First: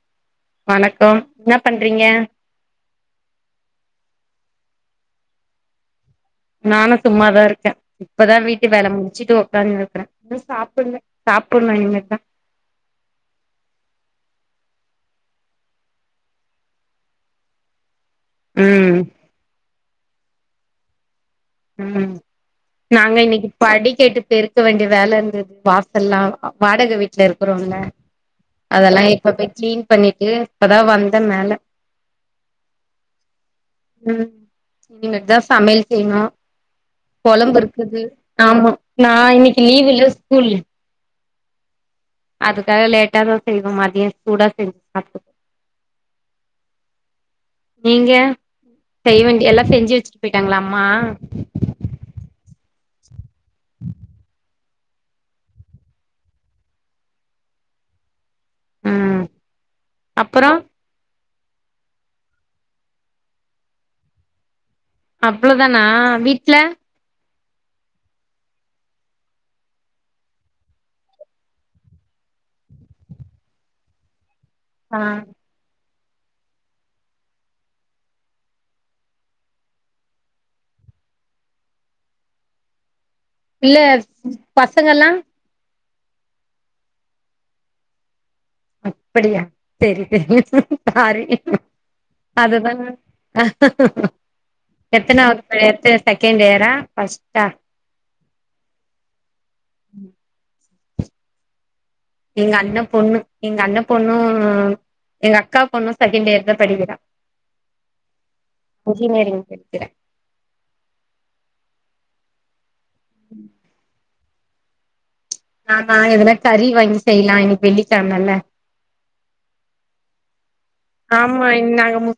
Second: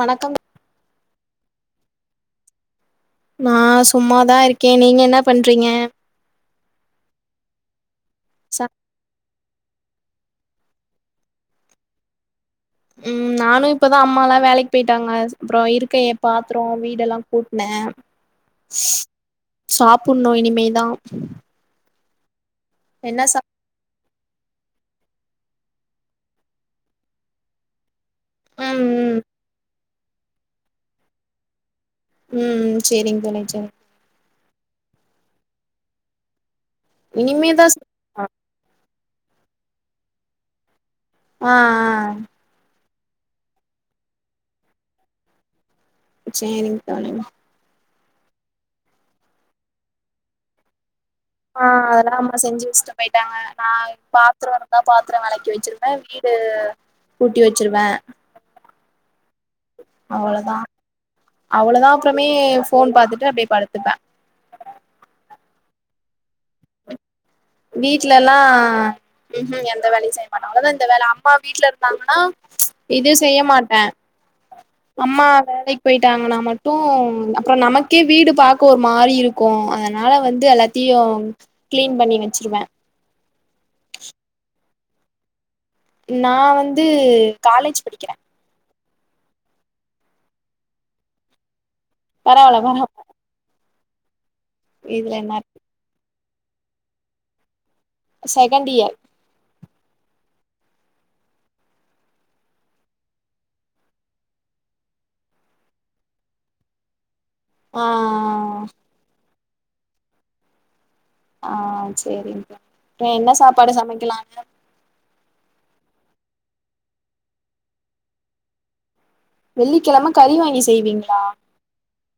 வணக்கம் வணக்கம் ன்னா பண்றீங்க? நா சும்மாதா இருக்கே நீங்க என்ன பண்றீங்க? நானு சும்மாதா இருக்கே இப்பதா ச வீட்டு வேல முடிச்சுட்டு உக் காந்துருக்குறே இன்னு சாப்புல்ல சாப்டன்னு இனிமேதா ம் நானு இப்பதான அம்மாலா வேலைக்கு போயிட்டாங்க அப்றோ இருக்க எ பாத்ரோ வீடெல்லா கூட்னே ம் சாப்புட்ணு இனிமேதா ம் நாங்க என்ன சாப் இன்னைக்கி படிகேட்டு பெருக்க வேண்டிய வேல இருந்தது ப ல்லா வாடக வீட்ல இருக்றோல்ல ம் அதெல்லா ம் இப்ப போய் க்ளீன் ண்ணிட்டு இப்பதா வந்தே மேல ம் சேரிங் [unintelligible] ம் இனிமேட்தா சமைல் செய்ணு கொழம்பு இனிமேதா இருக்குது ஆ ஆமா நா இன்னைக்கி லீவ் இல்ல ஸ்கூல் அ அ அதுக்காக லேட்டாதா செய்வோ மதிய சூடா செஞ்சு சாப்ட்டுக்குவோ சேரிங்க [unintelligible] நீங்க செய்ய வேண்டிய எல்லா செஞ்சு வச்சுட்டு போய்ட்டாங்ளா அம்மா ஆ அதெல்லா அம்மா செஞ்சு வச்சுட்டு போய்ட்டாங்க நா பாத்துற வெலக் பாத்ர வெளக்கி வச்சிருவே வீடு கூட்டி வச்சிருவே ம் அப்புறோ அவ்வளதா அவ்வளதா அப்றமே ஃபோன் பாத்துட்டு அப்டியே படுத்துப்பே அவ்ளோதானா வீட்ல வீட்லலா ம்ஹூம் எந்த வேலயு செய்ய மாட்டோ அவங்கதா இந்த வேல அம்மா வீட்ல இருந்தாங்கனா இது செய்ய மாட்டே ஆ அம்மா வேலக் போயிட்டாங்கனா மட்டு அப்ற நமக்கே வீடு பாக்க ஒரு மாரி இருக்கு அதனால வந்து எல்லாத்தி ம் க்ளீன் பண்ணி வச்சுருவே இல்ல பசங்கல்லா நா வந்து காலேஜ் படிக்கிறே அப்படியா செரி செரி சாரி பரவால்ல அதுதா பரவா அ இதுல என்ன எத்தனாவது படி செகண்ட் இயரா ஃபர்ஸ்ட்டா செகண்ட் இயர் ம் எங்க அண்ண பொண்ணு எங்க அண்ண பொண்ணு எங்க அக்கா பொண்ணு செகண்ட் இயர் தா படிக்கிறா ஆ எட்டர ஆ சேரிங்கா இப்ப என்ன சாப்பாடு சமைக்கலாங்க நா எதுனா கறி வாங்கி செய்லா இன்னைக்கு வெள்ளிக்கெழமல்ல வெள்ளிக்கெழமை கறி வாங்கி செய்வீங்களா ம்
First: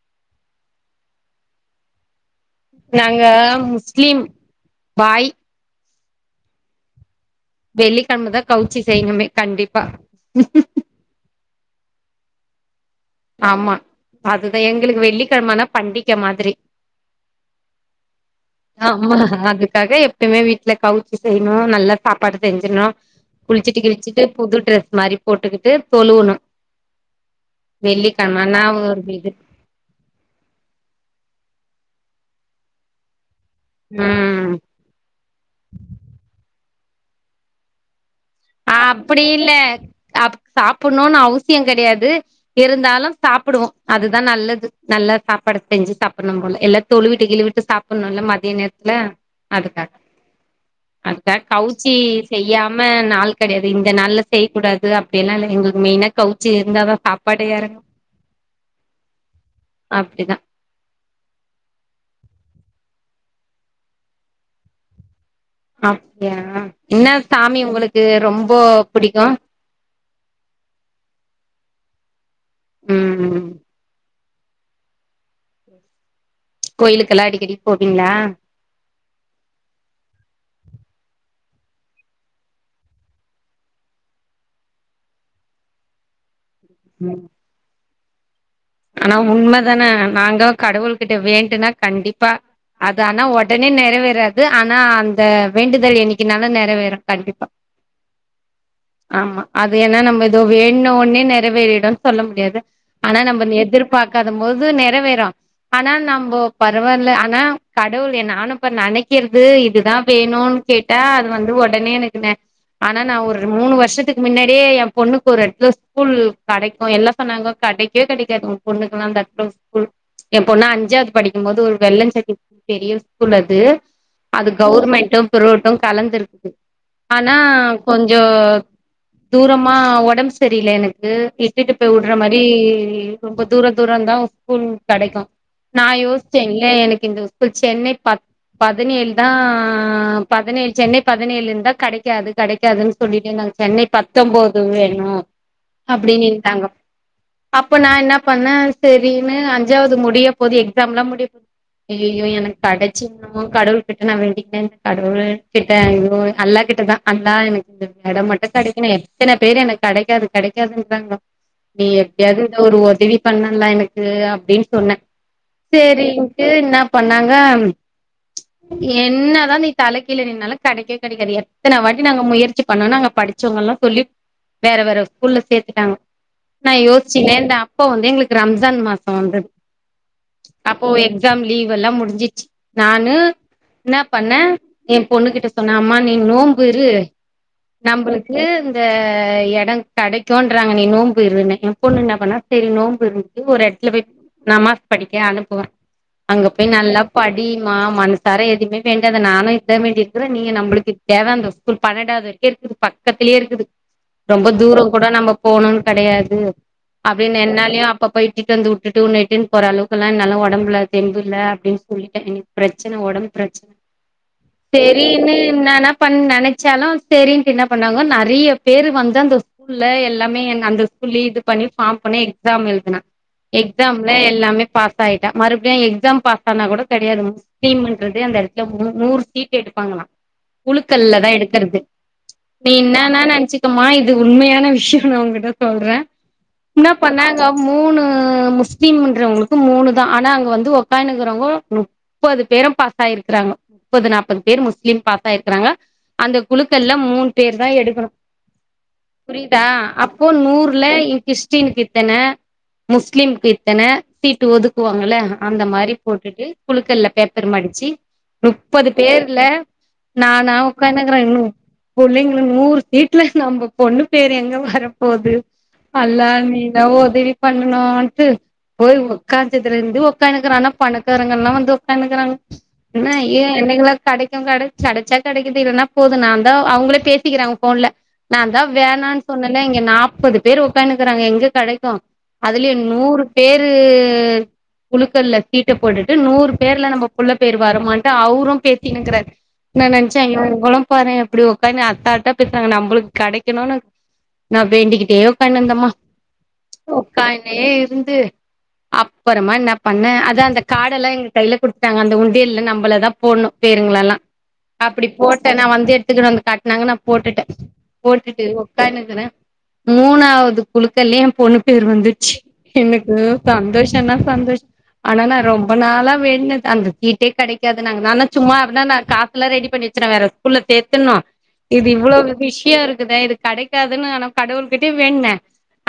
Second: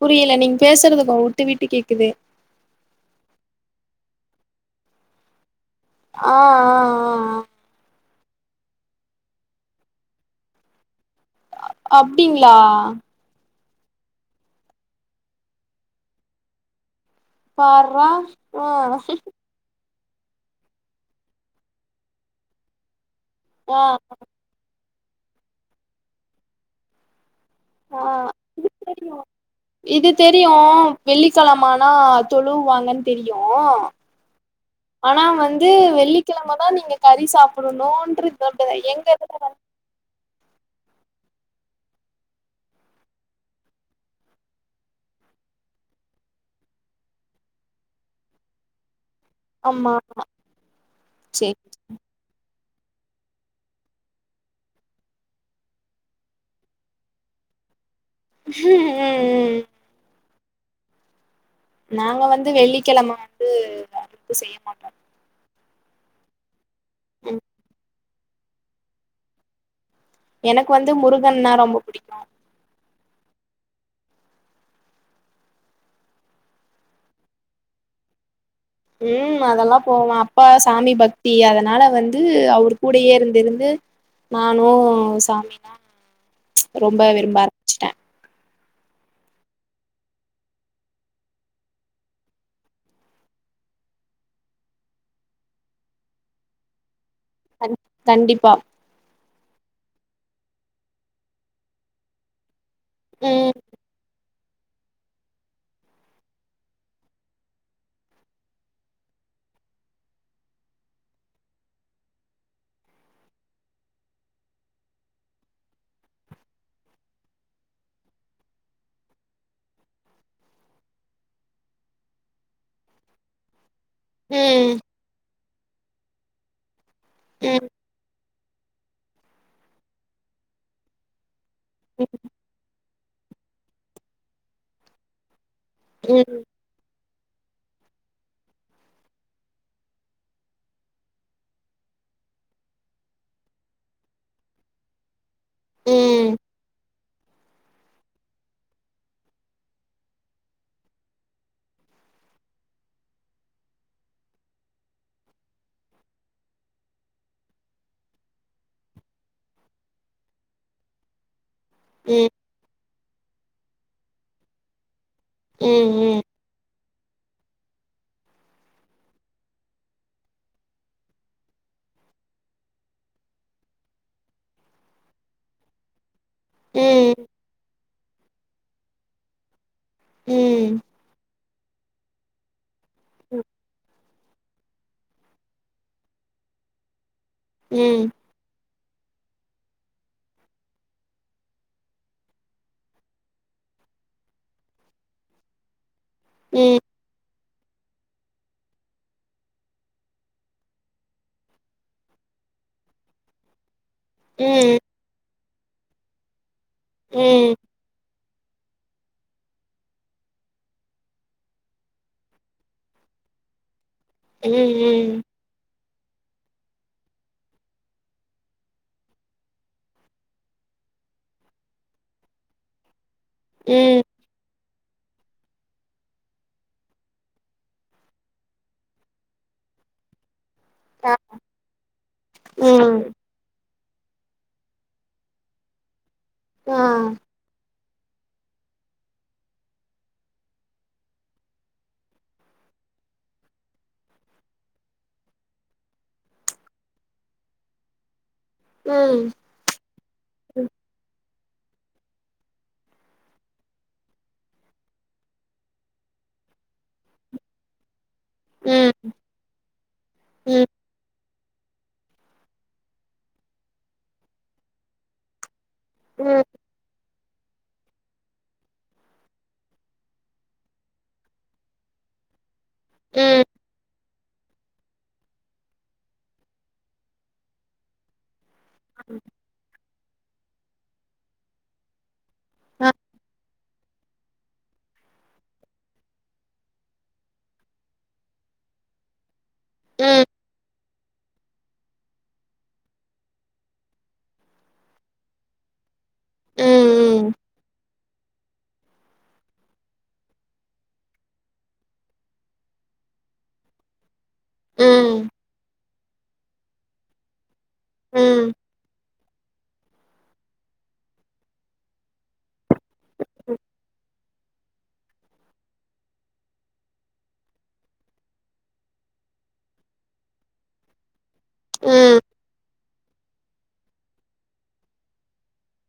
புரியல நீங பேசுறது உட்டு விட்டு கேக்குது நாங்க முஸ்லிம் பாய் ஆ ஆ ஆ வெள்ளகெழமதா கவுச்சி செய்யணுமே கண்டிப்பா அப்டிங்ளா ஆமா அதுதா எங்களுக்கு வெள்ளிக்கெழம ஆனா பண்டிக மாதிரி பார்றா ஆ ஆமா அதுக்காக எ எப்பவுமே வீட்டுல கவுச்சி செய்யணும் நல்லா சாப்பாடு செஞ்சுர்னு குளிச்சிட்டு ஆ கிளிச்சிட்டு புது ட்ரெஸ் மாறி போட்டுக்கிட்டு தொழுணு ஆ இது தெரியு இது தெரியு வெள்ளிக்கெழம ஆ தொழுவாங்கன் தெரியு ம் ஆனா வந்து வெள்ளிக்கிழம தா நீங்க கறி சாப்புடனோன்று அப்புடி இல்ல ஆப் சாப்புட்னுன்னு அவுஸ் சியம் கெடையாது இருந்தாலும் சாப்டுவோ அதுதா நல்லது நல்லா சாப்பாடு செஞ்சு சாப்பனும் நொல்ல எல்லா தொழுவிட்டு கிழி வுட்டு சாப்பணுல்ல மதிய நேரத்துல அதுக்காக ஆமா அதுக்கா சேரி கவுச்சி செய்யாம நாள் கெடையாது இந்த நாள்ல செய்யக்கூடாது அப்டியெல்லாம் இல்ல எங்களுக்கு மெயினா கவுச்சி இருந்தாதா சாப்பாடே எறங்கும் ம் ம் அப்டிதா நாங்க வந்து வெள்ளிக்கிழம வந்து அறுப்பு செய்ய மாட்டோ அப்டியா என்னா ம் சாமி ஒங்களுக்கு ரொம்போ புடிக்கும் எனக்கு வந்து முருகன்னா ரொம்போ புடிக்கும் ம் கோயிலுக்கெல்லா அடிக்கடி போவீங்ளா ம் அதெல்லாம் போவன் அப்பா சாமி பக்தி அதனால வந்து அவரு கூடயே இருந்திருந்து நானும் சாமிலாம் ரொம்ப ம் விரும்ப ஆரம்பிச்சுட்டேன் ஆனா உண்மதான நாங்கோ கடவுள் கிட்ட வேண்டுனா கண்டிப்பா அது ஆனா ஒடனே நிறைவேறாது ஆனா அந்த வேண்டுதல் என்னைக்குன்னாலும் நெறைவேறும் கண்டிப் கண் கண்டிப்பா ஆமா அது ஏன்னா நம்ம ஏதோ வேண்ட்னோன்னே ஒடனே நிறைவேறிடுன் சொல்ல முடியாது ஆனா நம்ம ம் நேத் பாக்காத போது நறைவேறும் ஆனா நம்போ பரவால்ல ஆனா கடவுளு நானும் இப்ப நெனைக்கிறது இதுதான் வேணுன் னு கேட்டா அது வந்து ஒடனே எனக்கு நெ ஆனா நான் ஒரு மூணு வருஷத்துக்கு முன்னாடியே என் பொண்ணுக்கு ஒரு எட்த்துல ஸ்கூல் கெடைக்கும் எல்லா சொன்னாங்கோ கெடைக்கே கெடைக்காத் உன் பொண்ணுக்கெல்லாம் அந்த எட்த்துல ஸ்கூல் என் பொண்ணா அஞ்சாவது படிக்கும்போது ஒரு வெள்ளம் செட்டி பெரிய ஸ்கூல் அது அது ம் கவுவர்மெண்ட்டும் பிரோவோட்டும் கலந்துருக்கு ஆனா ம் கொஞ்சோ தூரமா ஒடம்பு சரியல எனக்கு இ ட்டுட்டு போய் வுடுற ம் மாரி ரொம்ப தூர தூரந்தான் ஸ்கூல் கெடைக்கும் நா யோசிச்சே ம் இல்ல எனக்கு இந்த ஸ்கூல் சென்னை ப பதினேழு தா பதினேழு சென்னை பதினேழு இருந்தா கெடைக்காது கெடைக்காதுன்னு சொல்லிட்டேந் சென்னை பத்தொன்பது வேணும் அப்டின்னு ம் இந்தாங்கோ அப்ப நான் என்னாப் பண்ண செரின்னு அஞ்சாவது முடிய போகுது எக்ஸாம் எல்லா முடியப் போது ஐயய்யோ எனக்கு கடைச்சுன்னோ கடவுள் கிட்ட நா வேண்டிக்னே இந்த கடவுள் கிட்ட ஐயோ அல்லாக் கிட்டதா அல்லா எனக்கு இந்த இடம் மட்டும் கிடைக்கணும் எத்தனை பேரு எனக்கு கெடைக்காது கெடைக்காதுன்ராங்கோ நீ ம் எப்டியாவது இந்த ஒரு உதவி பண் அல்லா எனக்கு அப்டின்னு சொன்ன ம் ம் சேரின்ட்டு என்னா பண்ணாங்க என்னதா நீ தலை கீழா நின்னாலும் கெடைக்கவே கெடைக்காது எத்தன வாட்டி நாங்க முயற்சி பண்ணோ நாங்க படிக் படிசோங்கெல்லாம் சொல்லி வேற வேற ஸ்கூல்ல சேத்துட்டாங்க ம் நான் ம் யோசிச்சே ஏன்டா அப்ப வந்து எங்களுக்கு ரம்ஜான் மாசொ வந்துது ம் அப்போ எக்ஸாம் லீவ் எல்லா முடிஞ்சிச்சு நானு என்ன பண்ண என் பொண்ணு கிட்ட சொன்ன அம்மா நீ நோம்பு இரு ம் நம்பளுக்கு இந்த அ எடம் கெடைக்குன்றாங்க நீ நோம்பு இருன்னே என் பொண்ணு இன்னா பண்ணா செரி நோம்பு இருந்து ஒரு இடத்துல போய் நமாஸ் படிக்க அனுப்புவே அங்க போய் நல்லா படி ரிமா மனசார எதுவுமே வேண்டாத நானும் இதா வேண்டிருக்குரே நீயும் நம்மளுக்கு தேவ அந்த ஸ்கூல் பன்னென்டாவது வரை இருக்குது பக்கத்துலயே இருக்குது ரொம்ப தூரம் கூட நம்ம போணும்னு கெடையாது அப்டின்னு ம் என்னாலயு அப்பப்ப இ ட்டுடந்து உட்டுட்டு ஒன்ன இட்டுன்னு போற அளவுக்கெல்லா என்னாலா ஒடம்புல தெம்புல்ல அப்டின்னு சொல்லிட்டே எனக்கு பிரச்சன ஒடம்பு பிரச்சன ம் செரின்னு இன்னானா பண் நெனச்சாலும் செரின்ட்டு என்ன பண்ணாங்க நெறைய பேரு வந்து அந்த ஸ்கூல்ல எல்லாமே அந்த புள்ளி இது பண்ணி ஃபார்ம் பண்ண எக்ஸாம் எழுதுன ம் எக்ஸாம்ல எல்லாமே பாஸ் ஆயிட்டா மறுபடியும் எக்ஸாம் பாஸ் ஆன கூட கெடயாது முஸ்லீம்ன்றதே அந்த எடத்துல மு நூறு சீட் எடு ப்பாங்ளா ஆ, குழுக்கல்ல தா எடுக்கறது நீ ம் என்னனா நெனச்சி மொத்தமா இது உண்மையான விஷ்யோ நா உங்கிட்ட சொல்ற ஆ என்ன பண்ணாங்க மூணு ஆ முஸ்லிம் என்றவங்களுக்கு மூணுதா ஆனா அங்க வந்து ஒக்கானுக்கிறவங்கோ முப்பது பேரு பாஸ் ஆயிருக்கிறா ங்கோ முப்பது நாப்பது பேரு முஸ்லிம் பாஸ் ஆயிருக்குறாங்க அந்த குழுக்கள்ல மூணு பேர்தா எடுக்கணு ம் புரியுதா அப்போ ம் நூறுல இ கிறிஸ்டினுக்கு இத்தன முஸ்லிம்க்கு இத்தன சீட்டு ஒதுக்குவாங்கல்ல அந்த மாரி போட்டுட்டு குழுக்கள்ல பேப்பர் மடிச்சி முப்பது ம் பேர்ல நானா ம் உக்காணுக்குற இன்னு புள்ளைங்களு நூறு சீட்ல நம்ப பொண்ணு பேர் எங்க வரப்போது ம் எதாவோ ஒதவி பண்ணோனுட்டு போய் உக்காச்சுதுலேருந்து உக்கானுக்கிற ஆனா பணக்காரங்கள்லா வந்து உக்கானுக்கிறாங்க என்ன ஏ எனக்குலா கடைக்கு கட கடச்சா கடைக்குது இல்லன்னா போது நான்தா அவுங்களே பேசிக்கிறாங்க ஃபோன்ல நான்தா வேணானு சொன்னல்ல இங்க நாப்பது பேரு உக்கானுக்கிறாங்க எங்க கெடைக்கு அதுலியு அ நூறு பேரு குழுக்கள்ல சீட்ட போட்டுட்டு நூறு பேர்ல நம்ப புள்ள பேர் வருமான்ட்டு அவரு பேசினுக்கிறாரு நா நெனச்ச ம் ஐயோ இவங்கள்லா பார எப்டி உக்காந்துனு அசால்ட்டா பேசுறாங்க நம்பளுக்கு கெடைக்கணுன்னு நா வேண்டிக்கிட்டே உக்கானுருந்தம்மா ம் ம் உக்கான்னே இருந்து அப்பறமா என்ன பண்ண அதூ அந்த கார்டெல்லா எங்க கையில குடுத்துட்டாங்க அந்த உண்டியல்ல நம்பளதா போட்ணு பேர் எங்களெல்லா அப்டி ம் போட்ட நா வந்து எடுத்துக்கிட்டு வந்து காட்னாங்க நா போட்டுட்ட ம் போட்டுட்டு ம் உக்கானுக்கிற மூணாவது குழுக்கள்லியு ஏ பொண்ணு பேரு வந்துச்சு எனக்கு சந்தோஷனா சந்தோஷ ஆனா நா ரொம்ப நாளா வேண்டுனது அந்த சீட்டே கெடைக்காதுனுங்க நான்தா சும்மா இருந்தா நா காசுல்லா ரெடி பண்ணி ச்ச நா வேற ஸ்கூல்ல சேத்துணு இது இவ்ளோ விஷ்யோ இருக்குதே இது கெடைக்காதுன்னு நா கடவுள்கிட்டையு வேண்டுன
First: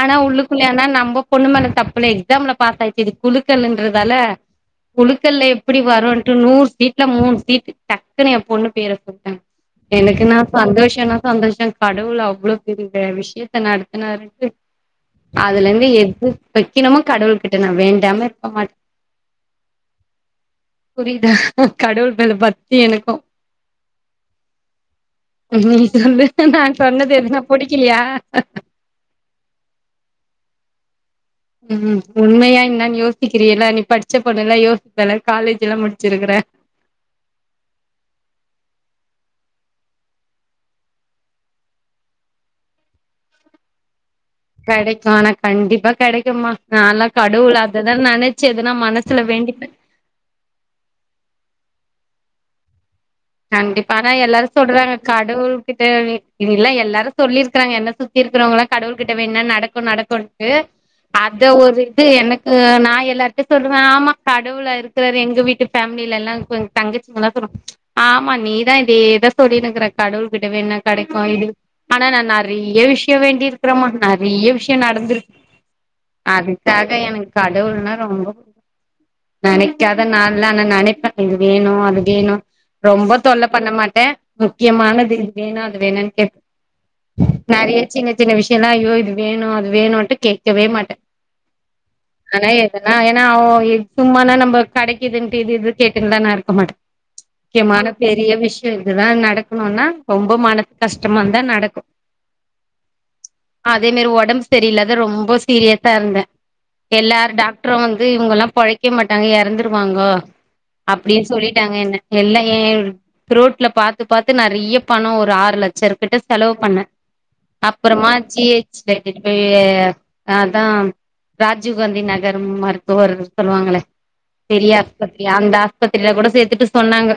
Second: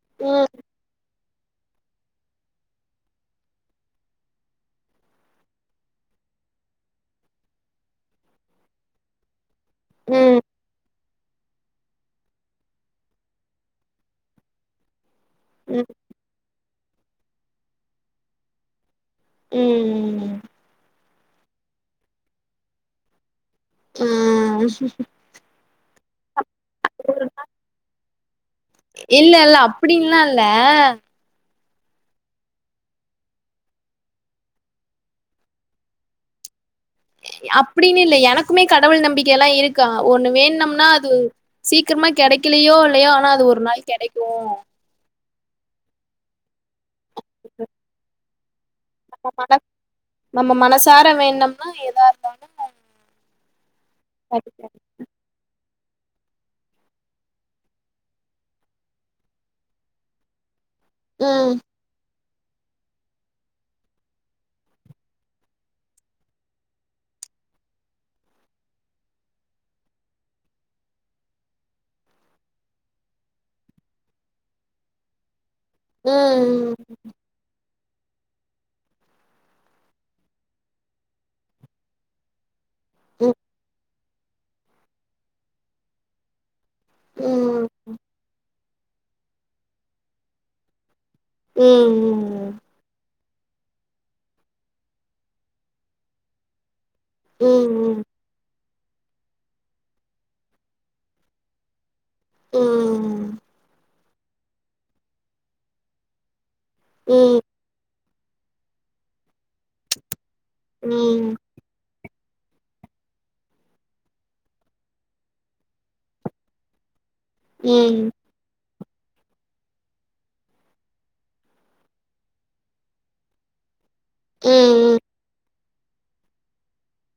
ஆனா உள்ளுக்குள்ள ஆனா நம்ப பொண்ணு மேல தப்பு இல்ல எக்ஸாம்ல பாஸ் ஆயிச்சு இது குழுக்களுன்றதால குழுக்கள்ல எப்டி வருன்ட்டு நூறு சீட்ல மூணு சீட் டக் குனு ஏ பொண்ணு பேர சொல்ட்டாங்க ம் எனக்குன்னா ம் சந்தோஷோன்னா சந்தோஷோ கடவுள அவ்ளோ பெரிய விஷயத்த நடத்துனாருன்ட்டு ம் அதுலேருந்து எது வெக்கினுமோ கடவுளுக்கிட்ட நா வேண்டாம இருக்க மாட் ம் ம் ம் புரியுதா கடவுள் மேல பத்தி எனக்கு ஆ நீ சொல்லு நா சொன்னது என்ன புடிக்கலையா இல்லல்ல அப்டின்லா இல்ல ம் உண்மையா என்னானு யோசிக்கிறீல்ல நீ படிச்ச பொண்ணுல்ல யோசிப்பல்ல காலேஜுல்லா முடிச்சிருக்குற அப்டினு இல்ல எனக்குமே கடவுள் நம்பிக்க எல்லா இருக்கா ஒண்ணு வேண்ட்னோம்னா அது சீக்கி ரமா கெடைக்கலையோ இல்லையோ ஆனா அது ஒரு நாள் கெடைக் கெடைக்கும் ஆனா கண்டிப்பா கெடைக்கும்மா நான்லா கடவுள் அததா நெனச் நம்ம மனசு நம்ம மனசார வேண்ட்னோம்னா எதா இருந்தாலு [inaudible] கண்டிப்பா ஆனா எல்லாரு சொல்றாங்க கடவுள் கிட்ட வி இல்ல எல்லாரு சொல்லிருக்குறாங்க என்ன சுத்தி இருக்கிறவங்க எல்லா கடவுள்கிட்ட வேண்டுனா நடக்கு நடக்குன்ட்டு அத ம் ஒரு இது எனக் கு நா எல்லாருட்டையு சொல்லுவ ஆமா கடவுளா இருக்குறாரு எங்க வீட்டு ஃபேமிலல்லா கொஞ் தங்கச்சிங்கெல்லா சொல்லு ஆமா நீதா இதேதா சொல்லினுக்கிற கடவுள்கிட்ட வேண்டுனா கெடைக்கு இது ஆனா நா நெறைய விஷ்யோ வேண்டிருக்கிறேம்மா நெறைய விஷ்யோ நடந்துருக் ம் அதுக்காக எனக்கு கடவுள்னா ரொம்போ புடிக்கு நெனைக்காத நாள் இல்ல ஆனா நெனைப்ப இது வேணு அது வேணு ரொம்ப ம் தொல்ல பண்ண மாட்ட முக்கியமானது இது வேணு அது வேணுன்னு கேப் ம் நெறைய சின்ன சின்ன விஷயல்லா ஐயோ இது வேணு அது வேணுட்டு கேக்கவே மாட்ட ம் ம் ம் ஆ ஓ இ சும்மான்ன நம்ப கடைக்குதுன்ட்டு இது இது கேட்டின்லா நா இருக்க மாட்டே ம் முக்கியமான ம் பெரிய விஷயோ இதுதா நடக்கணுன்னா ரொம்ப மனது கஷ்டமாந்தா நடக்கு ம் அதே நேரோ ஒடம்பு சரியில்லாது ரொம்ப சீரியஸா இருந்தே எல்லாரு டாக்டரு வந்து இவுங்கல்லா பொழைக்க மாட்டாங்க எற் றந்துருவாங்கோ ம் அப்டின்னு ம் சொல்லிட்டாங்க என்ன எல்லா ஏ புரோட்ல பாத்து பாத்து நெறைய பணோ ஒரு ஆறு லட்சருக்கிட்ட செலவு பண்ணே ம் அப்புறமா ஜி ஹெச்க்கு எடுத்துட்டு போய் அதா ராஜீவ்காந்தி நகர் மருத்துவர் சொல்லுவாங்களே பெரிய ம் ம் ம் ஆஸ்பத்திரி அந்த ஆஸ்பத்திரில கூட சேத்துட்டு சொன்னாங்க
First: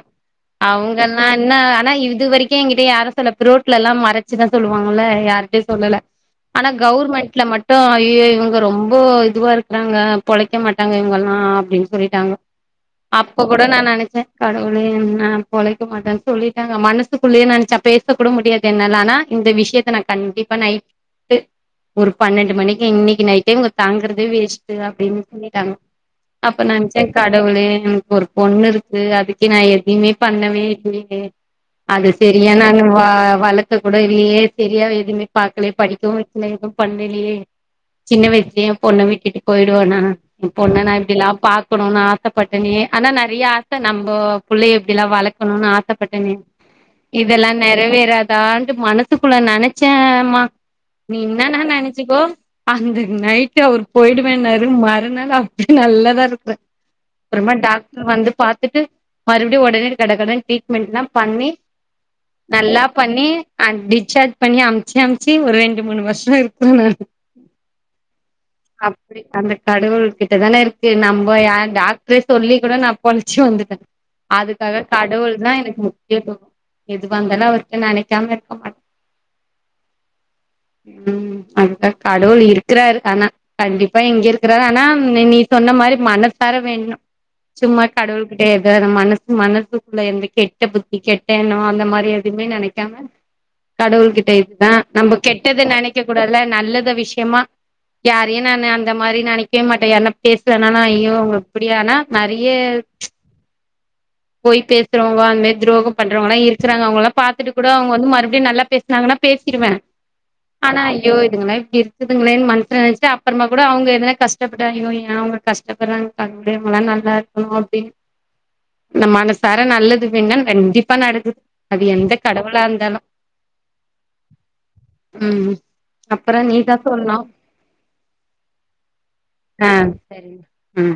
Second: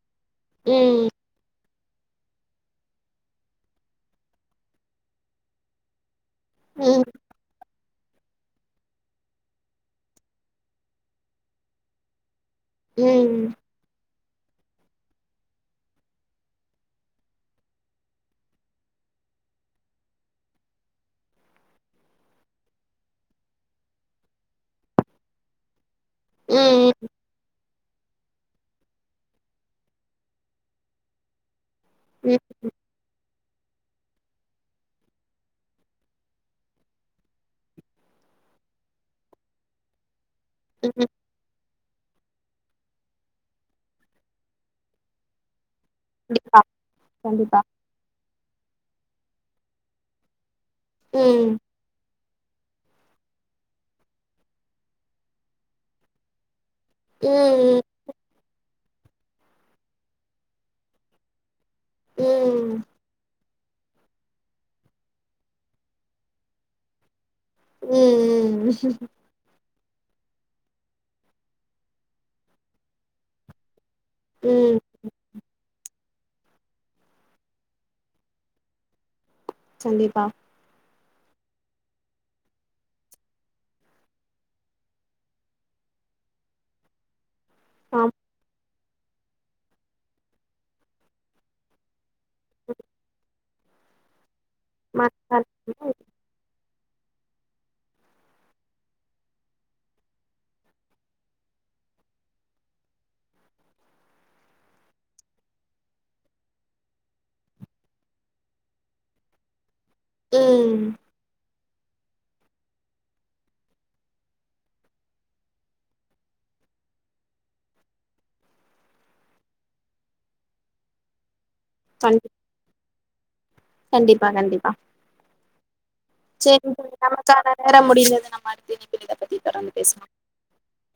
அவங்கல்லா என்ன ஆனா இது வரைக்கு எங்கிட்ட யாரு சொல்ல புரோட்லல்லா மறச்சிதா சொல்லுவாங்கல்ல யாருட்டயு சொல்லல ஆனா ம் ம் ம் கவுர்மெண்ட்ல மட் டு ஐயயோ இவங்க ரொம்ப இதுவா இருக்கிறாங்க பொழைக்க மாட்டாங்க இவங்கெல்லா அப்டின்னு சொல்லிட்டாங்க அப்ப கூட நா நனச்சே கடவுளே என்ன பொழைக்க மாட்டேன்னு சொல்லிட்டாங்க மனசுக்குள்ளயே நெனச்சே பேச கூட முடியாது என்னால ஆனா இந்த விஷயத்த நா கண்டிப்பா நைட்டு ஒரு பன்னெண்டு மணிக்கு இன்னிக்கி நைட்டே இவங்க தாங்கறதே வேஸ்ட்டு அப்டின்னு சொல்லிட்டாங்க ம் அப்ப ம் நனச்சே கடவுளே எனக்கு ஒரு பொண்ணு இருக் கு அதுக்கு நா எதுமே பண்ணவே இல்லையே அது ம் ம் சரியா நானு வா வளக் கக் கூட இல்லையே சரியா எதுவுமே பாக்கலயே படிக்கவு வைக்கல எதுவு பண்ணலயே சின்ன வயசுலயே எ பொண்ண விட்டுட்டு போயிடுவேனா எ பொண்ண நா எப்டில்லா பாக்கணுன்னு ஆசப்பட்டனே ஆனா நெறைய ஆ ச நம்போ புள்ளய எப்டிலா வளக்கணுன்னு ஆசப்பட்டனே கண்டிப்பா இதெல்லா கண்டிப்பா நெறைவேறா தான்ட்டு மனசுக்குள்ள நெனச்சேம்மா நீ ம் இன்னான்னா நெனசிக்கோ அந்த நைட்டு் அவர் போயிடுவேனாரு மறுநாள் அப்டி நல்லாதா இருக்குறே அப்புறமா ம் டாக்டர் வந்து பாத் துட்டு மறுபடியு ஒடனே கட கடன்னு ட்ரீட்மெண்ட்லா பண்ணி ம் நல்லா பண்ணி ஆ டிஸ்சார்ஜ் பண்ணி அமிச்சி அமிச்சி ஒரு ரெண்டு மூணு வருஷோ இருக்கு நா ம் ம் அந்த கடவுள் கிட்டதான இருக்கு நம்பொ யா டாக்டரே சொல்லி கூட நா பொழச்சி வந்துட்டே ம் அதுக்காக கடவுள் தா எனக்கு மு கேப்போ எது வந்தாலு அவர்ட்ட நெனைக்காம இருக்க மாட்டே சந்திப்பா ம் அதுதா கடவுள் இருக்கிறாரு ஆனா கண்டிப்பா எங்க இருக்கறாரு ஆனா நீ சொன்ன மாரி மன சார வேண்ட்னு சும்மா ஆமா கடவுள் கிட்ட எதோ இது மனசு மனசுக்குள்ள எந்த கெட்ட புத்தி கெட்ட எண்ணோ அந்த மாரி எதுவுமே நெனைக்காம கடவுள் கிட்ட இதுதா நம்ப கெட்டத நெனைக்க ம் கூடாதுல்ல நல்ல ல விஷயமா யாரையு நானு அந்த மாரி நனைக்கவே மாட்டே யார்ன்னா பேசலனா நா ஐயோ அவங்க இப்படியானா நெறைய பொய் பேசுறவங்க அந்த மா துரோக பண்றவங்கல்லா இருக்குறாங்க அவங்களல்லா பாத்துட்டு கூட அவுங்கவந்து மறுபடியு நல்லா பேசுனாங்கன்னா பேச் சிருவே ஆனா ஐயோ இதுங்கள்லா இப் டி இருக்குதுங்களேன்னு மனசுல நெனச்சிட்டு அப்பறமா கூட அவங்க எதனா கஷ்டப்பட்டா ஐயோ ஏ அவங்க கஷ்டப்படுறாங்கன்டு அப்டியே ம எல்லா நல்லா இருக்கணு அப்டின் நா மனசார நல்லது வேண்டுனா கண்டிப்பா நடக்கு அது எந்த கண்டி கடவுளா இருந்தாலு கண்டிப்பா கண்டிப்பா ம் அப்புறோ செரிங்க நீதா தோழி சொல்ணு நமக்கான நேர முடிந்தது நம்ம அடுத்த இணைப்பில் இத பத்தி ஆ தொடர்ந்து பேச்லா சரிங்க ம்